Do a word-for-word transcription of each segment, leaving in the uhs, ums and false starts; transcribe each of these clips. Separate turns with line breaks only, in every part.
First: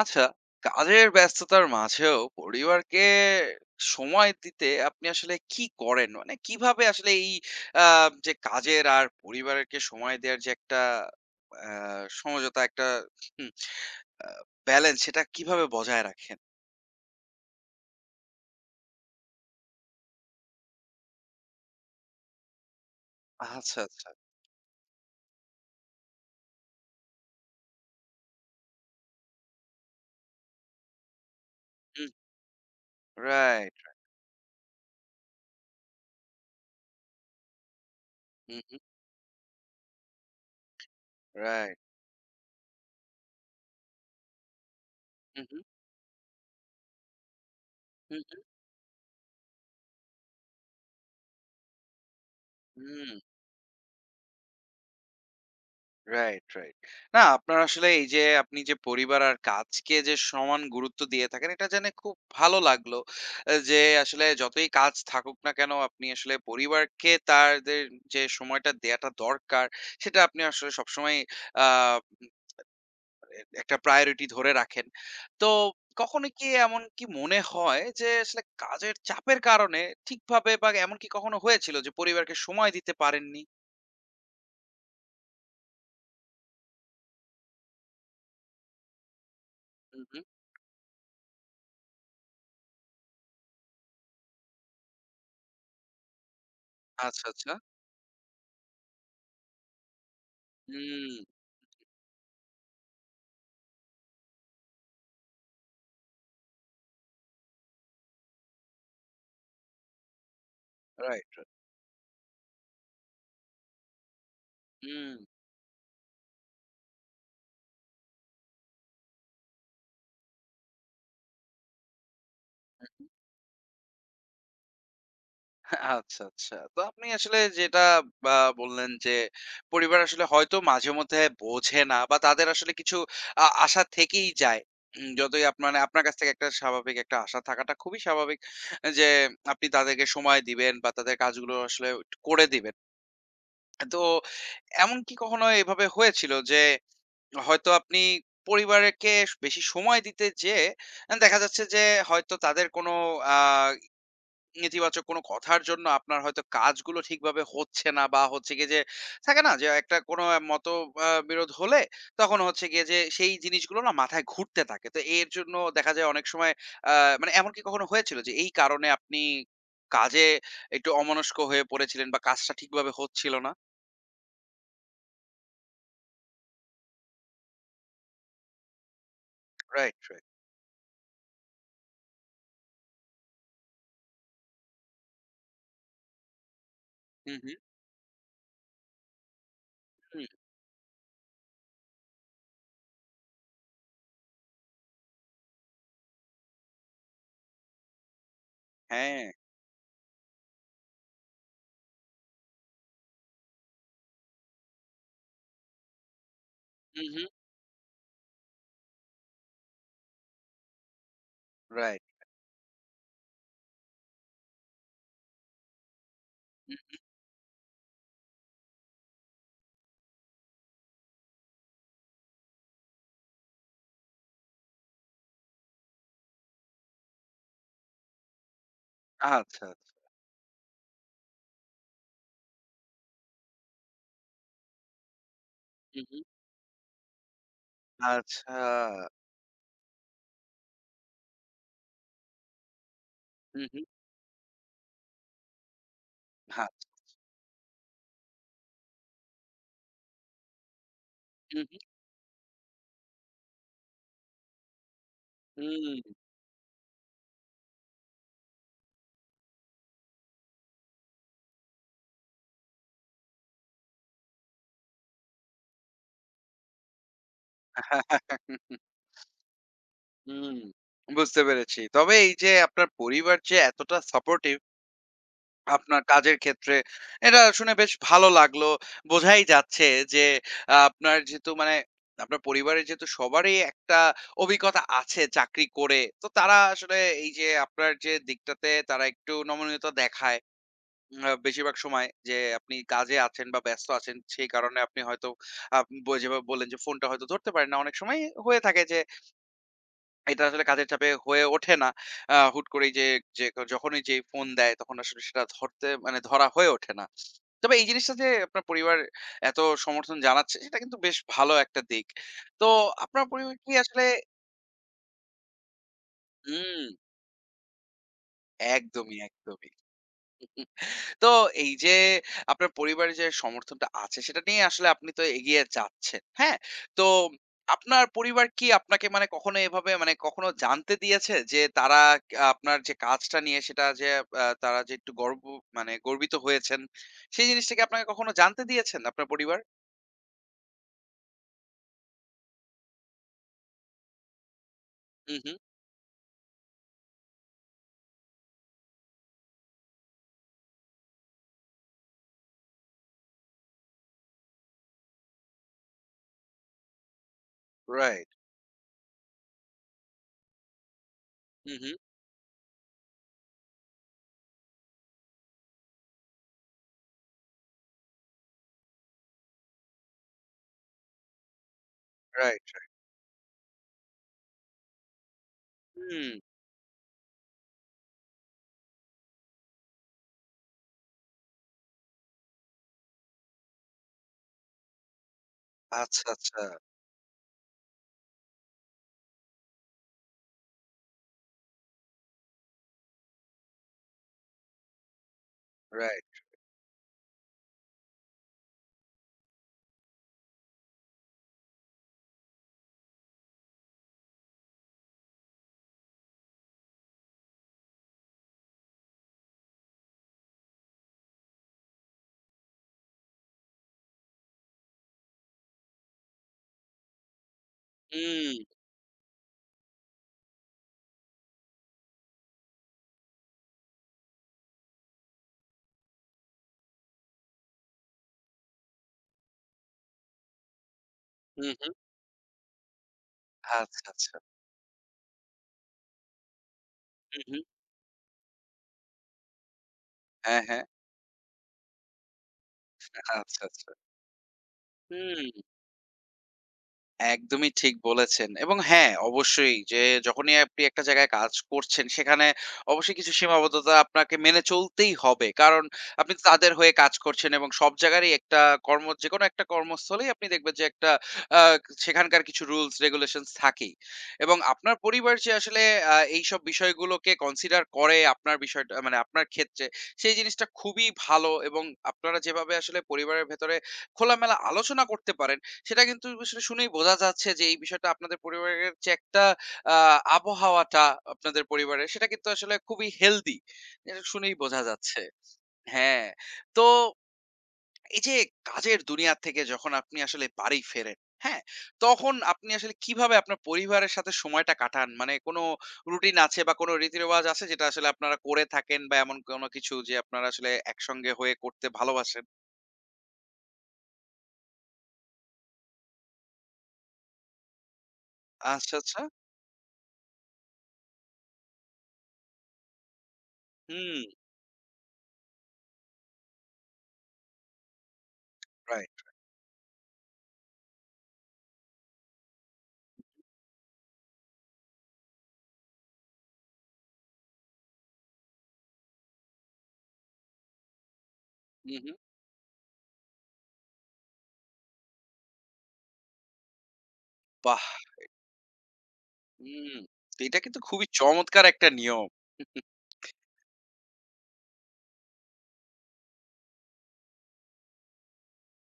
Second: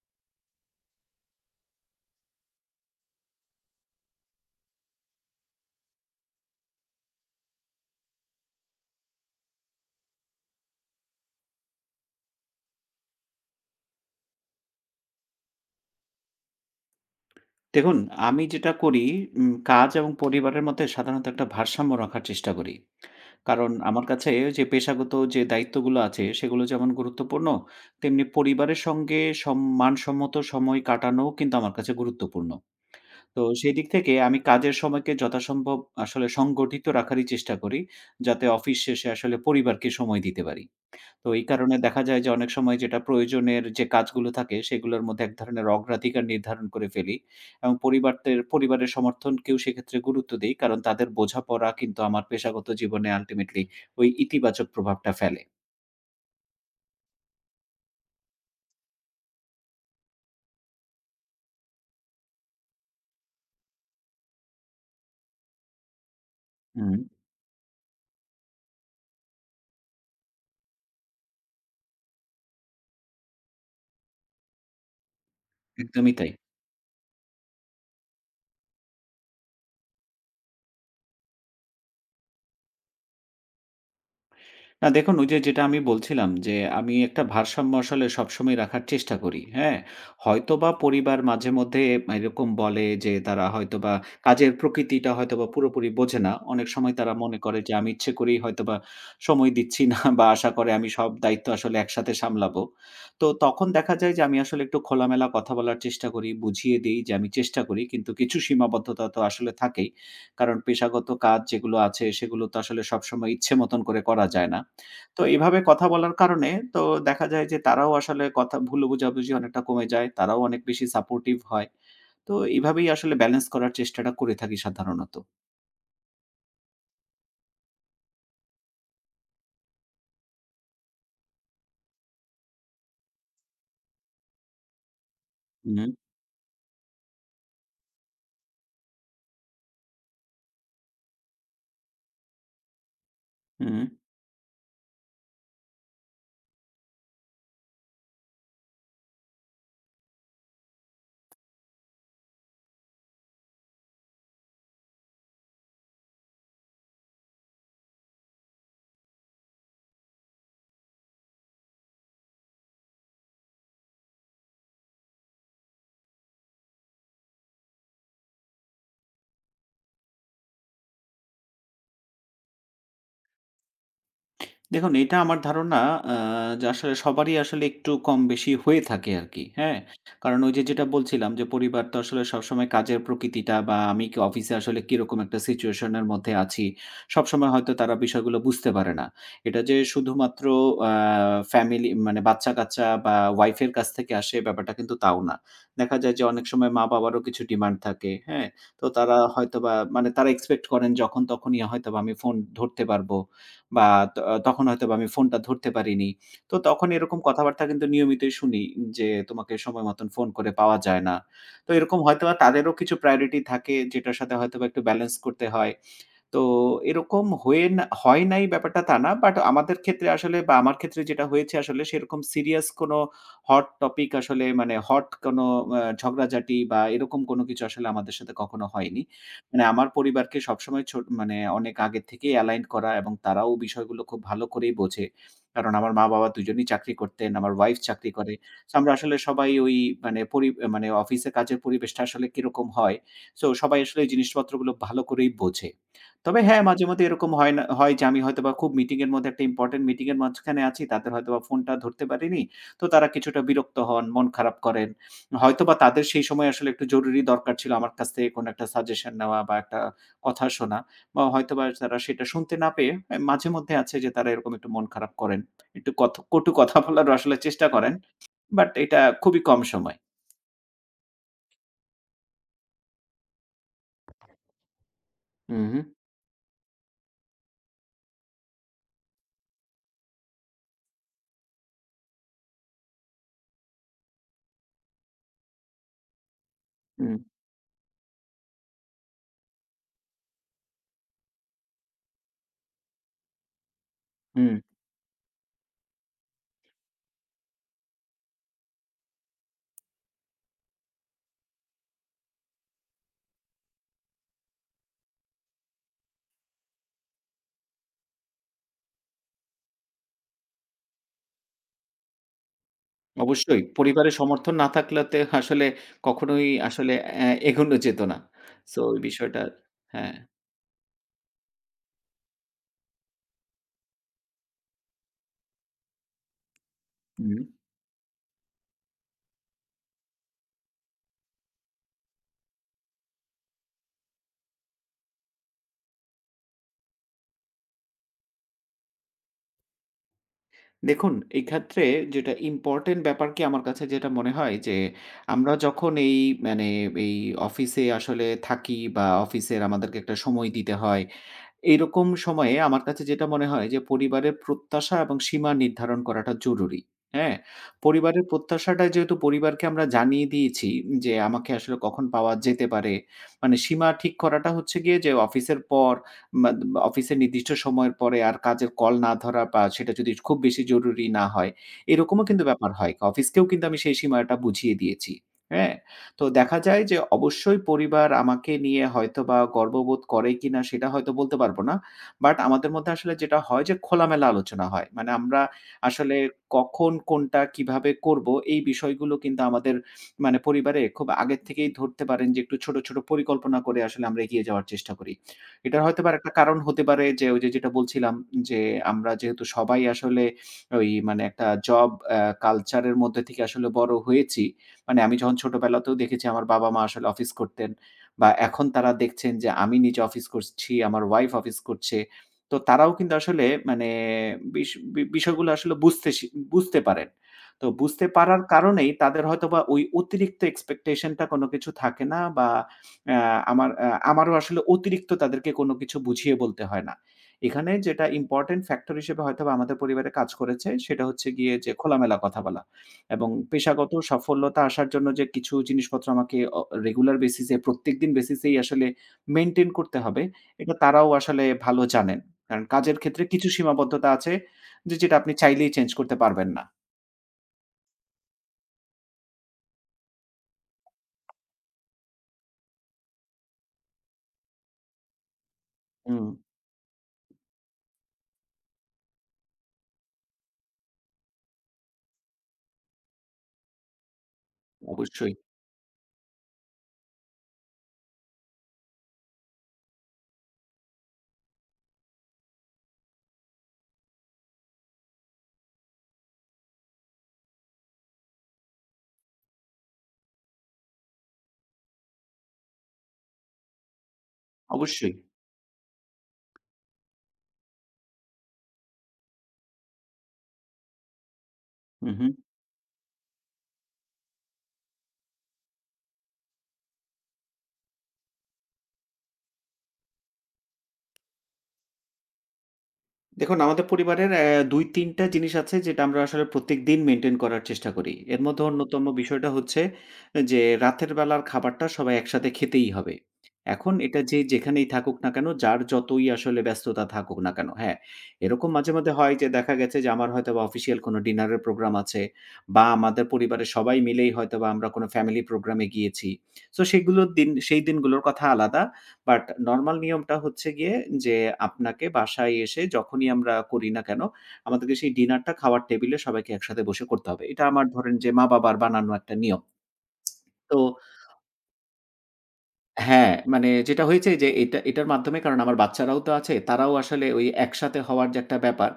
আচ্ছা, কাজের ব্যস্ততার মাঝেও পরিবারকে সময় দিতে আপনি আসলে কি করেন? মানে কিভাবে আসলে এই আ যে কাজের আর পরিবারকে সময় দেওয়ার যে একটা আ সমঝোতা একটা হুম, আ ব্যালেন্স সেটা কিভাবে বজায় রাখেন?
দেখুন, আমি যেটা করি উম কাজ এবং পরিবারের মধ্যে সাধারণত একটা ভারসাম্য রাখার চেষ্টা করি। কারণ
আচ্ছা,
আমার
আচ্ছা।
কাছে যে পেশাগত যে দায়িত্বগুলো আছে সেগুলো যেমন গুরুত্বপূর্ণ, তেমনি পরিবারের সঙ্গে সম মানসম্মত সময় কাটানোও কিন্তু আমার কাছে
হুম,
গুরুত্বপূর্ণ। তো সেই
রাইট।
দিক থেকে আমি কাজের সময়কে যথাসম্ভব আসলে সংগঠিত রাখারই চেষ্টা করি, যাতে
হুম,
অফিস শেষে আসলে পরিবারকে সময় দিতে পারি। তো এই কারণে
রাইট।
দেখা যায় যে অনেক সময় যেটা প্রয়োজনের যে কাজগুলো থাকে সেগুলোর
হুম,
মধ্যে এক
রাইট। হুম, right, হুম, হুম,
ধরনের অগ্রাধিকার নির্ধারণ করে ফেলি এবং
হুম।
পরিবারদের পরিবারের সমর্থনকেও সেক্ষেত্রে গুরুত্ব দিই, কারণ তাদের বোঝাপড়া কিন্তু আমার পেশাগত
হুম,
জীবনে
হুম,
আলটিমেটলি ওই ইতিবাচক প্রভাবটা ফেলে।
Right, right. না, আপনার আসলে এই যে আপনি যে পরিবার আর কাজকে যে সমান গুরুত্ব দিয়ে থাকেন এটা জেনে খুব ভালো লাগলো। আ যে আসলে যতই কাজ থাকুক না কেন আপনি আসলে
হুম,
পরিবারকে তাদের যে সময়টা দেয়াটা দরকার সেটা আপনি আসলে সবসময় আ উম এ একটা প্রায়োরিটি ধরে রাখেন। তো
একদমই
কখনো
তাই।
কি এমন কি মনে হয় যে আসলে কাজের চাপের কারণে ঠিকভাবে বা এমন কি কখনো হয়েছিল যে পরিবারকে সময় দিতে পারেননি?
না দেখুন, ওই যে যেটা আমি বলছিলাম যে, আমি একটা ভারসাম্য আসলে সবসময় রাখার চেষ্টা করি। হ্যাঁ?
হু, হু।
হয়তোবা পরিবার মাঝেমধ্যে এরকম বলে যে, তারা হয়তোবা কাজের প্রকৃতিটা হয়তোবা পুরোপুরি বোঝে না। অনেক সময় তারা
আচ্ছা,
মনে
আচ্ছা।
করে যে, আমি ইচ্ছে করেই হয়তোবা সময় দিচ্ছি না বা আশা করে আমি
হুম,
সব দায়িত্ব আসলে একসাথে সামলাবো। তো তখন দেখা যায় যে, আমি আসলে একটু খোলামেলা কথা বলার চেষ্টা করি, বুঝিয়ে দেই যে, আমি চেষ্টা করি। কিন্তু কিছু সীমাবদ্ধতা তো আসলে থাকেই। কারণ পেশাগত
রাইট,
কাজ
রাইট।
যেগুলো আছে, সেগুলো তো আসলে সবসময় ইচ্ছে মতন করে করা যায় না।
হুম।
তো এভাবে কথা বলার কারণে তো দেখা যায় যে তারাও আসলে কথা ভুল বোঝাবুঝি অনেকটা কমে যায়। তারাও অনেক বেশি সাপোর্টিভ হয়। তো এভাবেই আসলে ব্যালেন্স করার চেষ্টাটা করে থাকি সাধারণত।
আচ্ছা, আচ্ছা। তো আপনি আসলে যেটা বা বললেন যে, পরিবার আসলে হয়তো মাঝে মধ্যে বোঝে না বা তাদের আসলে কিছু আ আশা থেকেই যায়। উম যতই আপ
হুম,
মানে আপনার কাছ থেকে একটা স্বাভাবিক একটা আশা থাকাটা খুবই স্বাভাবিক যে, আপনি তাদেরকে সময় দিবেন বা তাদের কাজগুলো আসলে একটু করে দিবেন।
হুম।
তো এমন কি কখনো এভাবে হয়েছিল যে, হয়তো আপনি পরিবারকে বেশি সময় দিতে যেয়ে দেখা যাচ্ছে যে, হয়তো তাদের কোনো আ নেতিবাচক কোনো কথার জন্য আপনার হয়তো কাজগুলো ঠিকভাবে হচ্ছে না বা হচ্ছে গিয়ে যে থাকে না যে একটা কোনো মত আ বিরোধ হলে তখন হচ্ছে গিয়ে যে সেই জিনিসগুলো না মাথায় ঘুরতে থাকে। তো এর জন্য দেখা যায় অনেক সময় আ মানে এমন কি কখনো হয়েছিল যে এই কারণে আপনি কাজে একটু অমনস্ক হয়ে পড়েছিলেন বা কাজটা ঠিকভাবে হচ্ছিল না?
দেখুন, এটা আমার ধারণা, আ যে আসলে সবারই আসলে একটু কম বেশি হয়ে থাকে আরকি। হ্যাঁ?
Right, right.
কারণ ওই যে যেটা বলছিলাম যে পরিবার তো আসলে সবসময় কাজের প্রকৃতিটা বা আমি কি অফিসে আসলে কিরকম একটা সিচুয়েশন এর মধ্যে আছি,
হুম, হুম,
সবসময় হয়তো তারা বিষয়গুলো বুঝতে পারে না। এটা যে
হুম।
শুধুমাত্র আ ফ্যামিলি মানে বাচ্চা-কাচ্চা বা ওয়াইফ এর কাছ থেকে আসে ব্যাপারটা কিন্তু তাও না। দেখা যায় যে অনেক সময় মা-বাবারও কিছু ডিমান্ড থাকে। হ্যাঁ? তো তারা
হ্যাঁ।
হয়তোবা মানে তারা এক্সপেক্ট করেন যখন তখনই হয়তোবা আমি ফোন ধরতে পারবো, বা ত তখন হয়তোবা আমি ফোনটা ধরতে পারিনি। তো তখন
হুম,
এরকম
হুম।
কথাবার্তা কিন্তু নিয়মিতই শুনি যে, "তোমাকে সময় মতন ফোন করে পাওয়া যায় না।" তো এরকম
রাইট।
হয়তোবা তাদেরও কিছু প্রায়োরিটি থাকে যেটার সাথে হয়তোবা একটু ব্যালেন্স করতে হয়। তো
হুম।
এরকম হয়ে না হয় নাই ব্যাপারটা তা না। বাট আমাদের ক্ষেত্রে আসলে বা আমার ক্ষেত্রে যেটা হয়েছে আসলে সেরকম সিরিয়াস কোনো হট টপিক আসলে মানে হট কোনো আ ঝগড়াঝাটি বা এরকম কোনো কিছু আসলে আমাদের সাথে কখনো হয়নি। মানে
আচ্ছা,
আমার
আচ্ছা।
পরিবারকে সবসময় ছোট মানে অনেক আগে থেকেই এলাইন করা এবং তারাও বিষয়গুলো খুব ভালো করেই বোঝে। কারণ আমার
হুম, হুম।
মা-বাবা দুজনেই চাকরি করতেন। আমার ওয়াইফ চাকরি করে।
আচ্ছা।
সো আমরা আসলে সবাই ওই মানে পরি মানে অফিসে কাজের পরিবেশটা আসলে কিরকম হয়। সো
হুম,
সবাই
হুম।
আসলে এই জিনিসপত্রগুলো ভালো করেই বোঝে। তবে হ্যাঁ,
আচ্ছা।
মাঝেমধ্যে এরকম হয় না হয় যে আমি হয়তোবা খুব মিটিং এর মধ্যে, একটা ইম্পোর্টেন্ট মিটিং এর মাঝখানে আছি। তাদের হয়তোবা
হুম,
ফোনটা
হুম।
ধরতে পারিনি। তো তারা কিছুটা বিরক্ত হন, মন খারাপ করেন। হয়তোবা তাদের
হুম।
সেই সময় আসলে একটু জরুরি দরকার ছিল আমার কাছ থেকে কোনো একটা সাজেশন নেওয়া বা একটা কথা শোনা। বা হয়তোবা তারা সেটা শুনতে না পেয়ে এ মাঝেমধ্যে আছে যে তারা এরকম একটু মন খারাপ করেন। একটু কথ কটু কথা বলারও আসলে চেষ্টা করেন। বাট এটা খুবই কম সময়।
হুম, বুঝতে পেরেছি। তবে এই যে আপনার পরিবার যে এতটা সাপোর্টিভ
হু, হু।
আপনার কাজের ক্ষেত্রে, এটা শুনে বেশ ভালো লাগলো। বোঝাই যাচ্ছে যে আ আপনার যেহেতু মানে আপনার পরিবারের যেহেতু সবারই একটা অভিজ্ঞতা আছে চাকরি করে, তো তারা আসলে
হুম,
এই যে আপনার যে দিকটাতে তারা একটু নমনীয়তা দেখায়, উম আ বেশিরভাগ সময় যে আপনি কাজে আছেন বা ব্যস্ত আছেন সেই
হুম।
কারণে আপনি হয়তো আপ ব যেভাবে বললেন যে ফোনটা হয়তো ধরতে পারেন না। অনেক সময় হয়ে থাকে যে এটা আসলে কাজের চাপে হয়ে ওঠে না। আ হুট করেই যে, যে যখনই যেই ফোন দেয় তখন আসলে সেটা ধরতে মানে ধরা হয়ে ওঠে না। তবে এই জিনিসটা যে আপনার পরিবার এত সমর্থন জানাচ্ছে সেটা কিন্তু বেশ ভালো একটা দিক। তো আপনার পরিবার
অবশ্যই।
কি আসলে।
পরিবারের সমর্থন না থাকলেতে আসলে কখনোই
হুম,
আসলে অ্যা এগোনো যেত না। সো ওই
একদমই,
বিষয়টা
একদমই।
হ্যাঁ।
তো এই যে আপনার পরিবারের যে সমর্থনটা আছে সেটা নিয়ে আসলে আপনি তো এগিয়ে যাচ্ছেন। হ্যাঁ? তো
হুম।
আপনার পরিবার কি আপনাকে মানে কখনো এভাবে মানে কখনো জানতে দিয়েছে যে তারা আ আপনার যে কাজটা নিয়ে সেটা যে আ তারা যে একটু গর্ব মানে গর্বিত হয়েছেন, সেই জিনিসটা কি আপনাকে কখনো জানতে দিয়েছেন আপনার পরিবার?
দেখুন, এই ক্ষেত্রে যেটা ইম্পোর্টেন্ট ব্যাপার কি আমার কাছে যেটা মনে হয় যে,
হু, হু।
আমরা যখন এই মানে এই অফিসে আসলে থাকি বা অফিসের আমাদেরকে একটা সময় দিতে হয়। এইরকম সময়ে আমার কাছে যেটা মনে হয় যে পরিবারের প্রত্যাশা এবং সীমা নির্ধারণ করাটা জরুরি। হ্যাঁ? পরিবারের
রাইট।
প্রত্যাশাটা যেহেতু পরিবারকে আমরা জানিয়ে দিয়েছি যে আমাকে
হু,
আসলে
হু।
কখন পাওয়া যেতে পারে। মানে সীমা ঠিক করাটা হচ্ছে গিয়ে যে অফিসের পর বা অফিসের নির্দিষ্ট সময়ের পরে আর কাজের কল না ধরা, বা সেটা যদি খুব বেশি জরুরি না হয়, এরকমও কিন্তু
রাইট।
ব্যাপার হয়। অফিসকেও কিন্তু আমি সেই সীমাটা বুঝিয়ে দিয়েছি। হ্যাঁ? তো
হুম।
দেখা যায় যে অবশ্যই পরিবার আমাকে নিয়ে হয়তোবা গর্ববোধ করে কিনা সেটা হয়তো বলতে পারব না। বাট আমাদের মধ্যে আসলে যেটা হয় যে খোলামেলা আলোচনা হয়। মানে আমরা আসলে
আচ্ছা, আচ্ছা।
কখন কোনটা কিভাবে করব, এই বিষয়গুলো কিন্তু আমাদের মানে পরিবারে খুব আগের থেকেই ধরতে পারেন যে একটু ছোট, ছোট পরিকল্পনা করে আসলে আমরা এগিয়ে যাওয়ার চেষ্টা করি। এটার হয়তোবা
রাইট।
একটা কারণ হতে পারে যে ওই যে যেটা বলছিলাম যে আমরা যেহেতু সবাই আসলে ওই মানে একটা জব অ্যা কালচার এর মধ্যে থেকে আসলে বড় হয়েছি। মানে আমি যখন ছোটবেলাতেও দেখেছি আমার বাবা-মা আসলে অফিস করতেন, বা এখন তারা দেখছেন যে আমি নিজে অফিস করছি, আমার ওয়াইফ অফিস করছে। তো তারাও কিন্তু আসলে মানে বিষ বি বিষয়গুলো আসলে বুঝতে শি বুঝতে পারেন। তো বুঝতে পারার
হুম।
কারণেই তাদের হয়তোবা ওই অতিরিক্ত expectation টা কোনো কিছু থাকে না বা অ্যা আমার অ্যা আমারও আসলে অতিরিক্ত তাদেরকে কোনো কিছু বুঝিয়ে বলতে হয় না। এখানে যেটা ইম্পোর্টেন্ট ফ্যাক্টর হিসেবে হয়তোবা আমাদের পরিবারে কাজ করেছে সেটা হচ্ছে গিয়ে
হু,
যে
হু।
খোলামেলা কথা বলা। এবং পেশাগত
আচ্ছা, আচ্ছা।
সাফল্যতা আসার জন্য যে কিছু জিনিসপত্র আমাকে অ রেগুলার
হু,
বেসিস
হু।
এ প্রত্যেকদিন বেসিসেই আসলে মেইনটেইন করতে হবে,
হ্যাঁ,
এটা
হ্যাঁ।
তারাও আসলে ভালো জানেন। কারণ কাজের ক্ষেত্রে কিছু
আচ্ছা, আচ্ছা।
সীমাবদ্ধতা আছে যে, যেটা আপনি
হুম।
চাইলেই চেঞ্জ করতে পারবেন না।
একদমই ঠিক বলেছেন। এবং হ্যাঁ, অবশ্যই যে যখনই আপনি একটা জায়গায় কাজ করছেন, সেখানে অবশ্যই কিছু সীমাবদ্ধতা আপনাকে মেনে চলতেই হবে। কারণ
হুম,
আপনি তো তাদের হয়ে কাজ করছেন এবং সব জায়গারই একটা কর্ম যেকোনো একটা কর্মস্থলেই আপনি দেখবেন যে একটা আ সেখানকার কিছু রুলস রেগুলেশনস থাকেই। এবং আপনার পরিবার
অবশ্যই,
যে আসলে আ এইসব বিষয়গুলোকে কনসিডার করে আপনার বিষয়টা মানে আপনার ক্ষেত্রে, সেই জিনিসটা খুবই ভালো। এবং আপনারা যেভাবে আসলে পরিবারের ভেতরে খোলামেলা আলোচনা করতে পারেন সেটা কিন্তু আসলে শুনেই বোঝা যাচ্ছে যে এই বিষয়টা আপনাদের পরিবারের যে একটা আ আবহাওয়াটা আপনাদের পরিবারের সেটা কিন্তু আসলে খুবই হেলদি। এটা শুনেই বোঝা
অবশ্যই।
যাচ্ছে। হ্যাঁ, তো এই যে কাজের দুনিয়া থেকে যখন আপনি আসলে বাড়ি ফেরেন, হ্যাঁ?
হু, হু।
তখন আপনি আসলে কিভাবে আপনার পরিবারের সাথে সময়টা কাটান? মানে কোনো রুটিন আছে বা কোনো রীতি-রেওয়াজ আছে যেটা আসলে আপনারা করে থাকেন বা এমন কোনো কিছু যে আপনারা আসলে একসঙ্গে হয়ে করতে ভালোবাসেন?
দেখুন, আমাদের পরিবারের অ্যা দুই তিন টা জিনিস আছে যেটা আমরা আসলে প্রত্যেকদিন মেইনটেইন করার চেষ্টা করি। এর মধ্যে
আচ্ছা,
অন্যতম
আচ্ছা।
বিষয়টা হচ্ছে যে রাতের বেলার খাবারটা সবাই একসাথে খেতেই হবে। এখন
হুম,
এটা যে যেখানেই থাকুক না কেন, যার যতই আসলে ব্যস্ততা থাকুক না কেন, হ্যাঁ? এরকম মাঝে, মাঝে
রাইট।
হয় যে দেখা গেছে যে আমার হয়তোবা অফিসিয়াল কোনো ডিনারের প্রোগ্রাম আছে, বা আমাদের পরিবারের সবাই মিলেই হয়তোবা আমরা কোনো ফ্যামিলি প্রোগ্রামে গিয়েছি। সো সেগুলোর দিন সেই দিনগুলোর কথা আলাদা। বাট নরমাল নিয়মটা হচ্ছে গিয়ে যে
হু,
আপনাকে
হু।
বাসায় এসে যখনই আমরা করি না কেন, আমাদেরকে সেই ডিনারটা খাওয়ার টেবিলে সবাইকে একসাথে বসে করতে হবে। এটা
বাহ!
আমার ধরেন যে মা-বাবার বানানো একটা নিয়ম।
হুম, এটা
তো
কিন্তু খুবই চমৎকার একটা নিয়ম।
হ্যাঁ, মানে যেটা হয়েছে যে এটা এটার মাধ্যমে, কারণ আমার বাচ্চারাও তো আছে, তারাও আসলে ওই একসাথে হওয়ার যে একটা ব্যাপার।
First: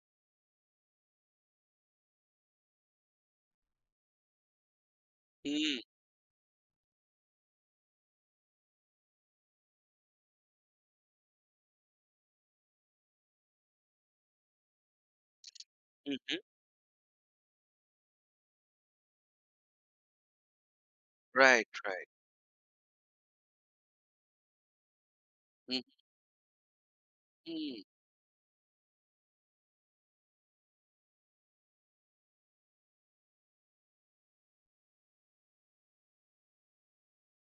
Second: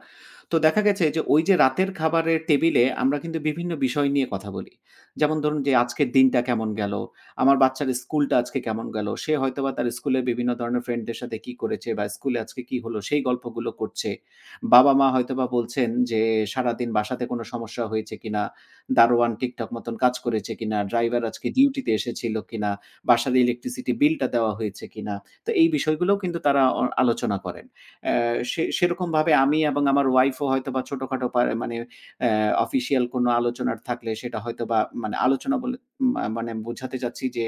তো দেখা গেছে যে ওই যে রাতের খাবারের টেবিলে আমরা কিন্তু বিভিন্ন বিষয় নিয়ে কথা বলি। যেমন ধরুন যে
হুম,
আজকের দিনটা কেমন গেল? আমার বাচ্চার স্কুলটা আজকে কেমন গেল? সে হয়তোবা তার স্কুলের বিভিন্ন ধরনের ফ্রেন্ডদের সাথে কি করেছে বা স্কুলে আজকে কি হলো সেই গল্পগুলো করছে। বাবা-মা হয়তোবা বলছেন
হু,
যে
হু।
সারাদিন বাসাতে কোনো সমস্যা হয়েছে কিনা? দারোয়ান ঠিকঠাক মতন কাজ করেছে কিনা? ড্রাইভার আজকে
রাইট,
ডিউটিতে
রাইট।
এসেছিল কিনা? বাসার ইলেকট্রিসিটি বিলটা দেওয়া হয়েছে কিনা? তো এই
হুম,
বিষয়গুলোও কিন্তু তারা অ আলোচনা করেন।
হুম,
অ্যা সে সেরকমভাবে আমি এবং আমার ওয়াইফও হয়তোবা ছোটখাটো পা মানে অ্যা অফিসিয়াল কোনো আলোচনার থাকলে সেটা হয়তোবা মানে আলোচনা বলে মা মানে বোঝাতে চাচ্ছি যে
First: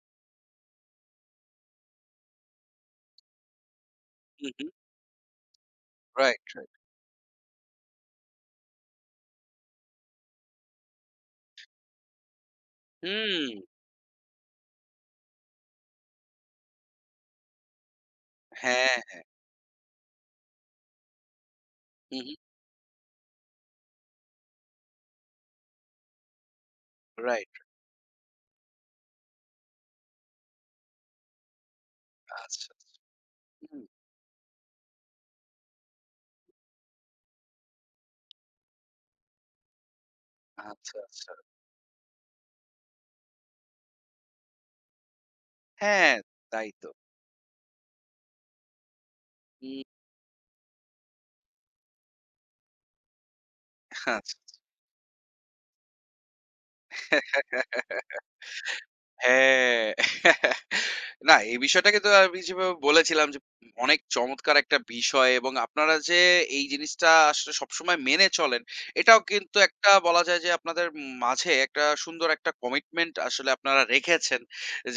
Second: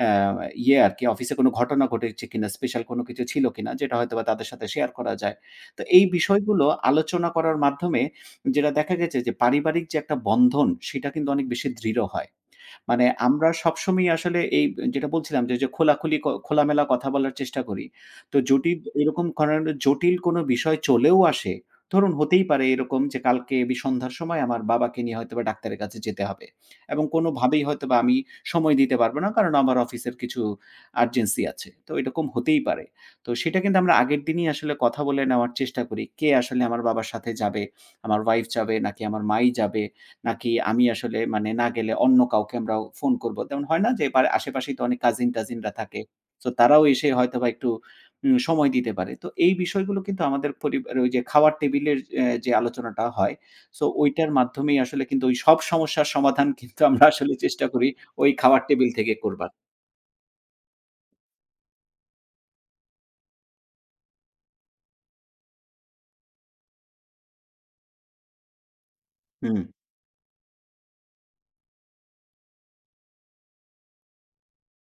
অ্যা ইয়ে আরকি, অফিসে কোনো ঘটনা ঘটেছে কিনা, স্পেশাল কোনো কিছু ছিল কিনা যেটা হয়তোবা
হু,
তাদের
হু।
সাথে শেয়ার করা যায়। তো এই
রাইট,
বিষয়গুলো
রাইট।
আলোচনা করার মাধ্যমে যেটা দেখা গেছে যে পারিবারিক যে একটা বন্ধন সেটা কিন্তু অনেক বেশি দৃঢ় হয়। মানে আমরা
হুম,
সবসময়ই আসলে এই যেটা বলছিলাম যে, যে খোলাখুলি ক খোলামেলা কথা বলার চেষ্টা করি। তো জটিল
হ্যাঁ, হ্যাঁ।
এরকম কারণ জটিল কোনো বিষয় চলেও আসে। ধরুন
হু, হু।
হতেই পারে এরকম যে কালকে বি সন্ধ্যার সময় আমার বাবাকে নিয়ে হয়তোবা ডাক্তারের কাছে যেতে হবে। এবং
রাইট।
কোনোভাবেই হয়তোবা আমি সময় দিতে পারব না। কারণ আমার অফিসের কিছু আর্জেন্সি আছে। তো এরকম হতেই
আচ্ছা।
পারে। তো সেটা কিন্তু
হুম,
আমরা আগের দিনই আসলে কথা বলে নেওয়ার চেষ্টা করি। কে আসলে আমার বাবার সাথে যাবে? আমার ওয়াইফ যাবে নাকি আমার মাই যাবে? নাকি আমি
আচ্ছা,
আসলে
আচ্ছা।
মানে না গেলে অন্য কাউকে আমরা ফোন করব। তেমন হয় না যে, বা আশেপাশেই তো অনেক কাজিন-টাজিনরা থাকে।
হ্যাঁ,
সো
তাই
তারাও
তো।
এসে হয়তোবা একটু উম সময় দিতে পারে। তো এই
হুম,
বিষয়গুলো কিন্তু আমাদের পরিবারে ওই যে খাওয়ার টেবিলের এ যে আলোচনাটা হয়, সো ওইটার
আচ্ছা।
মাধ্যমেই আসলে কিন্তু ওই সব সমস্যার সমাধান কিন্তু আমরা আসলে চেষ্টা করি ওই খাওয়ার টেবিল থেকে করবার।
হ্যাঁ। না, এই বিষয়টাকে তো আমি যেভাবে বলেছিলাম যে অনেক চমৎকার একটা বিষয় এবং আপনারা যে এই জিনিসটা আসলে সবসময় মেনে চলেন, এটাও কিন্তু
হুম,
একটা বলা যায় যে আপনাদের মাঝে একটা সুন্দর একটা কমিটমেন্ট আসলে আপনারা রেখেছেন।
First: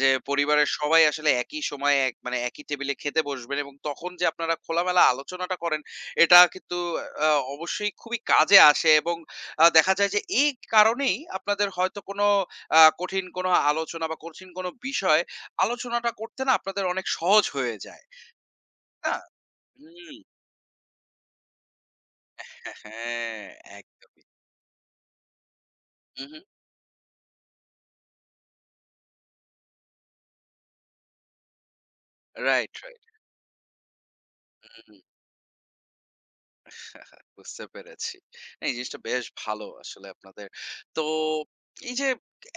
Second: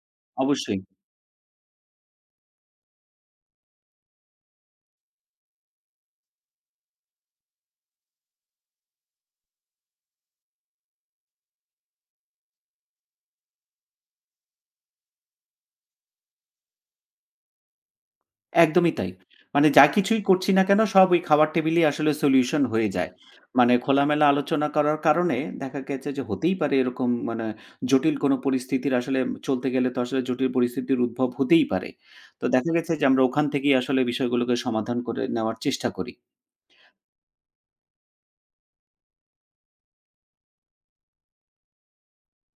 যে পরিবারের
অবশ্যই।
সবাই আসলে একই সময়ে এক মানে একই টেবিলে খেতে বসবেন এবং তখন যে আপনারা খোলামেলা আলোচনাটা করেন, এটা কিন্তু আ অবশ্যই খুবই কাজে আসে এবং আ দেখা যায় যে এই কারণেই আপনাদের হয়তো কোনো আ কঠিন কোনো আলোচনা বা কঠিন কোনো বিষয় আলোচনাটা করতে না আপনাদের অনেক সহজ হয়ে যায়।
একদমই তাই।
না?
মানে যা
হুম।
কিছুই করছি না কেন, সব ওই খাওয়ার টেবিলেই আসলে সলিউশন
হ্যাঁ,
হয়ে যায়।
হ্যাঁ,
মানে
একদমই।
খোলামেলা আলোচনা করার কারণে দেখা গেছে যে
হু, হু।
হতেই পারে এরকম, মানে জটিল কোনো পরিস্থিতির আসলে চলতে গেলে তো আসলে জটিল পরিস্থিতির উদ্ভব হতেই পারে। তো দেখা
রাইট,
গেছে
রাইট।
যে আমরা ওখান থেকেই আসলে বিষয়গুলোকে
হুম।
সমাধান করে নেওয়ার চেষ্টা করি।
বুঝতে পেরেছি। না, এই জিনিসটা বেশ ভালো আসলে আপনাদের। তো এই যে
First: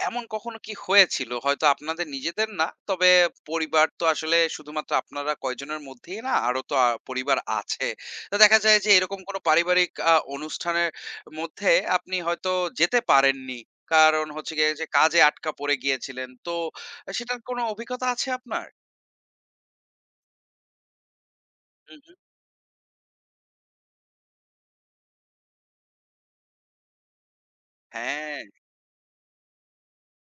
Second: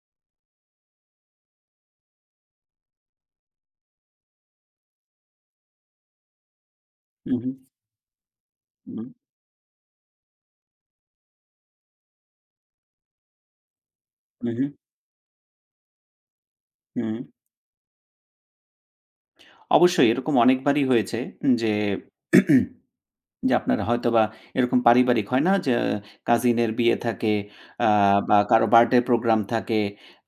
এমন কখনো কি হয়েছিল হয়তো আপনাদের নিজেদের না, তবে পরিবার তো আসলে শুধুমাত্র আপনারা কয়জনের মধ্যেই না, আরো তো আ
হু,
পরিবার
হু,
আছে। তো দেখা যায় যে
হু,
এরকম কোনো পারিবারিক আ অনুষ্ঠানের মধ্যে আপনি হয়তো যেতে পারেননি। কারণ
হু,
হচ্ছে
হু,
গিয়ে যে কাজে আটকা পড়ে গিয়েছিলেন। তো
হু।
সেটার কোনো অভিজ্ঞতা আছে আপনার?
অবশ্যই এরকম অনেকবারই হয়েছে যে
হুম, হুম।
যে আপনারা হয়তোবা এরকম পারিবারিক হয় না যে কাজিনের বিয়ে থাকে, আ বা
হ্যাঁ,
কারো বার্থডে প্রোগ্রাম থাকে।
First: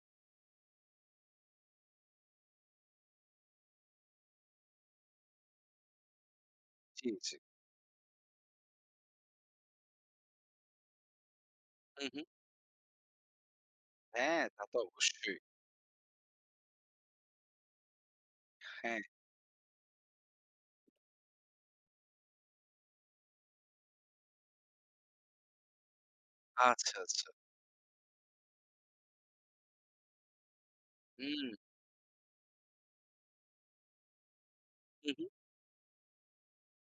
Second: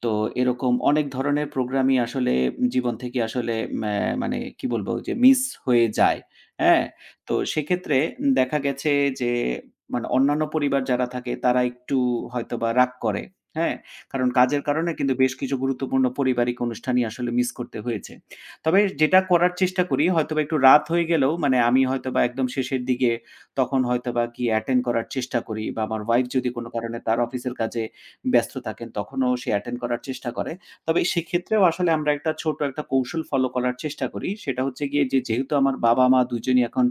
তো এরকম অনেক ধরনের প্রোগ্রামই আসলে জীবন থেকে আসলে ম্যা মানে কি বলবো যে মিস হয়ে যায়। হ্যাঁ?
জি,
তো
জি।
সেক্ষেত্রে দেখা গেছে যে মানে অন্যান্য পরিবার যারা থাকে তারা একটু
হুম, হুম।
হয়তোবা রাগ করে। হ্যাঁ? কারণ
হ্যাঁ,
কাজের
তা তো
কারণে কিন্তু বেশ
অবশ্যই।
কিছু গুরুত্বপূর্ণ পারিবারিক অনুষ্ঠানই আসলে মিস করতে হয়েছে। তবে
হ্যাঁ,
যেটা করার চেষ্টা করি হয়তোবা একটু রাত হয়ে গেলেও, মানে আমি হয়তোবা একদম শেষের দিকে তখন হয়তোবা গিয়ে অ্যাটেন্ড করার চেষ্টা করি, বা আমার ওয়াইফ যদি কোনো
আচ্ছা,
কারণে তার
আচ্ছা।
অফিসের কাজে ব্যস্ত থাকেন তখনও সে অ্যাটেন্ড করার চেষ্টা করে। তবে
হুম,
সেক্ষেত্রেও আসলে আমরা একটা ছোট একটা কৌশল ফলো করার চেষ্টা করি। সেটা হচ্ছে গিয়ে
হু,
যে
হু।
যেহেতু আমার বাবা-মা দুজনই এখন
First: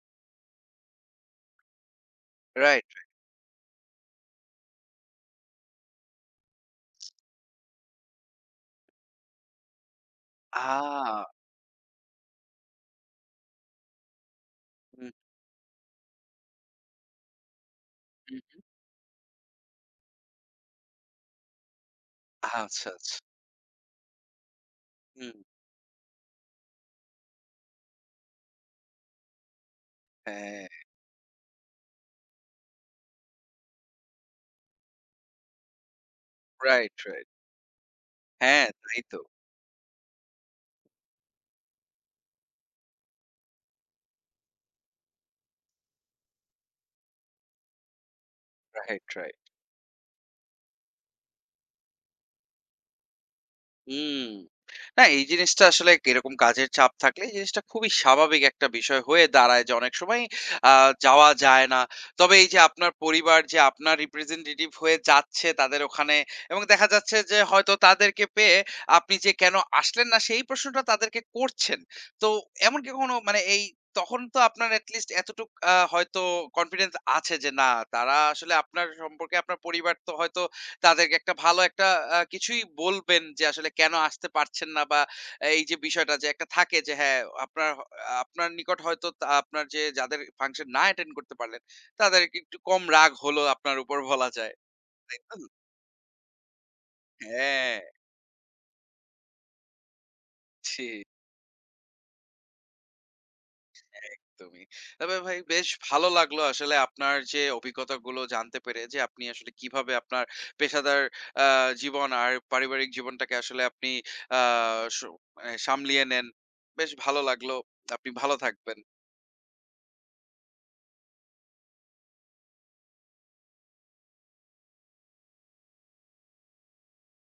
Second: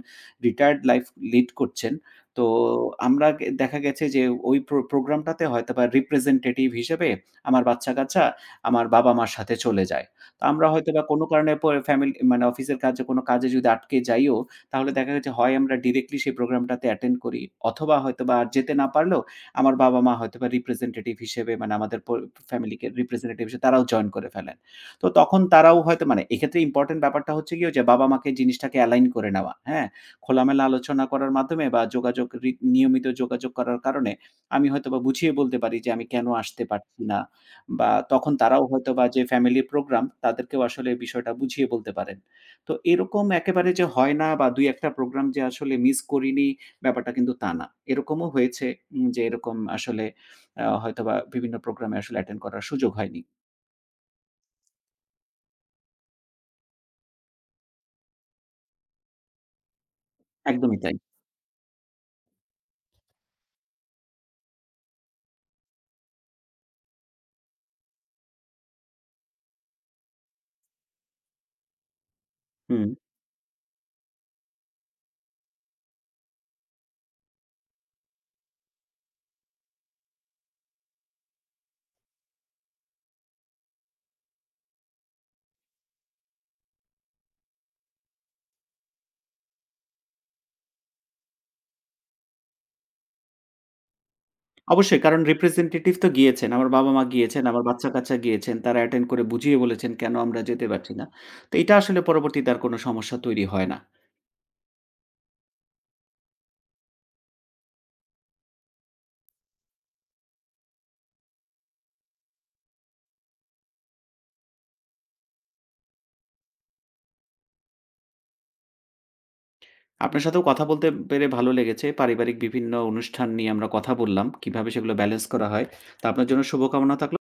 রিটায়ার্ড লাইফ লিড করছেন। তো
রাইট।
আমরা গে দেখা গেছে যে ওই প্র প্রোগ্রামটাতে হয়তোবা রিপ্রেজেন্টেটিভ হিসেবে আমার বাচ্চা-কাচ্চা আমার বাবা-মার সাথে চলে যায়। তো আমরা হয়তোবা কোনো
আ
কারণে প ফ্যামিলি মানে অফিসের কাজে কোনো কাজে যদি আটকে যাইও, তাহলে
হুম,
দেখা গেছে হয় আমরা ডিরেক্টলি সেই প্রোগ্রামটাতে অ্যাটেন্ড করি, অথবা হয়তোবা আর
হুম।
যেতে না পারলেও আমার বাবা-মা হয়তোবা রিপ্রেজেন্টেটিভ হিসেবে মানে আমাদের পর
আচ্ছা,
ফ্যামিলিকে
আচ্ছা।
রিপ্রেজেন্টেটিভ হিসেবে তারাও জয়েন করে ফেলেন। তো
হুম,
তখন তারাও হয়তো মানে এক্ষেত্রে ইম্পোর্টেন্ট ব্যাপারটা হচ্ছে গিয়ে যে বাবা-মাকে জিনিসটাকে অ্যালাইন করে নেওয়া, হ্যাঁ? খোলামেলা
হ্যাঁ।
আলোচনা করার মাধ্যমে বা যোগাযোগ রি নিয়মিত যোগাযোগ করার কারণে আমি হয়তোবা বুঝিয়ে বলতে পারি যে আমি কেন আসতে
রাইট,
পারছি না।
রাইট।
বা তখন তারাও
হ্যাঁ, তাই
হয়তোবা
তো।
যে ফ্যামিলি প্রোগ্রাম তাদেরকেও আসলে বিষয়টা বুঝিয়ে বলতে পারেন। তো এরকম একেবারে যে হয় না বা দুই এক টা প্রোগ্রাম যে আসলে মিস করিনি ব্যাপারটা কিন্তু তা না। এরকমও হয়েছে
রাইট,
উম যে
রাইট।
এরকম আসলে আ হয়তোবা বিভিন্ন প্রোগ্রামে আসলে অ্যাটেন্ড করার সুযোগ হয়নি।
হুম। না, এই জিনিসটা আসলে এরকম কাজের চাপ থাকলে এই জিনিসটা খুবই স্বাভাবিক একটা বিষয় হয়ে দাঁড়ায় যে অনেক সময় আ
একদমই তাই।
যাওয়া যায় না। তবে এই যে আপনার পরিবার যে আপনার রিপ্রেজেন্টেটিভ হয়ে যাচ্ছে তাদের ওখানে এবং দেখা যাচ্ছে যে হয়তো তাদেরকে পেয়ে আপনি যে কেন আসলেন না সেই প্রশ্নটা তাদেরকে করছেন। তো এমন কি
হুম।
কখনো মানে এই তখন তো আপনার এট লিস্ট এতটুক আ হয়তো কনফিডেন্স আছে যে না, তারা আসলে আপনার সম্পর্কে আপনার পরিবার তো হয়তো তাদেরকে একটা ভালো একটা আ কিছুই বলবেন যে আসলে কেন আসতে পারছেন না বা এই যে বিষয়টা যে একটা থাকে যে হ্যাঁ, আপনার হ আপনার নিকট হয়তো তা আপনার যে যাদের ফাংশন না অ্যাটেন্ড করতে পারলেন, তাদেরকে একটু কম রাগ হলো আপনার উপর বলা যায়।
অবশ্যই
তাই
কারণ
তো?
রিপ্রেজেন্টেটিভ তো গিয়েছেন। আমার বাবা-মা গিয়েছেন, আমার
হ্যাঁ,
বাচ্চা-কাচ্চা গিয়েছেন। তারা অ্যাটেন্ড করে বুঝিয়ে বলেছেন কেন আমরা যেতে
ছি।
পারছি না। তো এটা আসলে পরবর্তীতে আর কোনো সমস্যা তৈরি হয় না।
একদমই। তবে ভাই বেশ ভালো লাগলো আসলে আপনার যে অভিজ্ঞতাগুলো জানতে পেরে যে আপনি আসলে কিভাবে আপনার পেশাদার আ জীবন আর পারিবারিক জীবনটাকে আসলে আপনি আ স মানে সামলিয়ে নেন। বেশ ভালো লাগলো। আপনি ভালো থাকবেন।
আপনার সাথেও কথা বলতে পেরে ভালো লেগেছে। পারিবারিক বিভিন্ন অনুষ্ঠান নিয়ে আমরা কথা বললাম। কিভাবে সেগুলো ব্যালেন্স করা হয়। তো আপনার জন্য শুভকামনা থাকলো।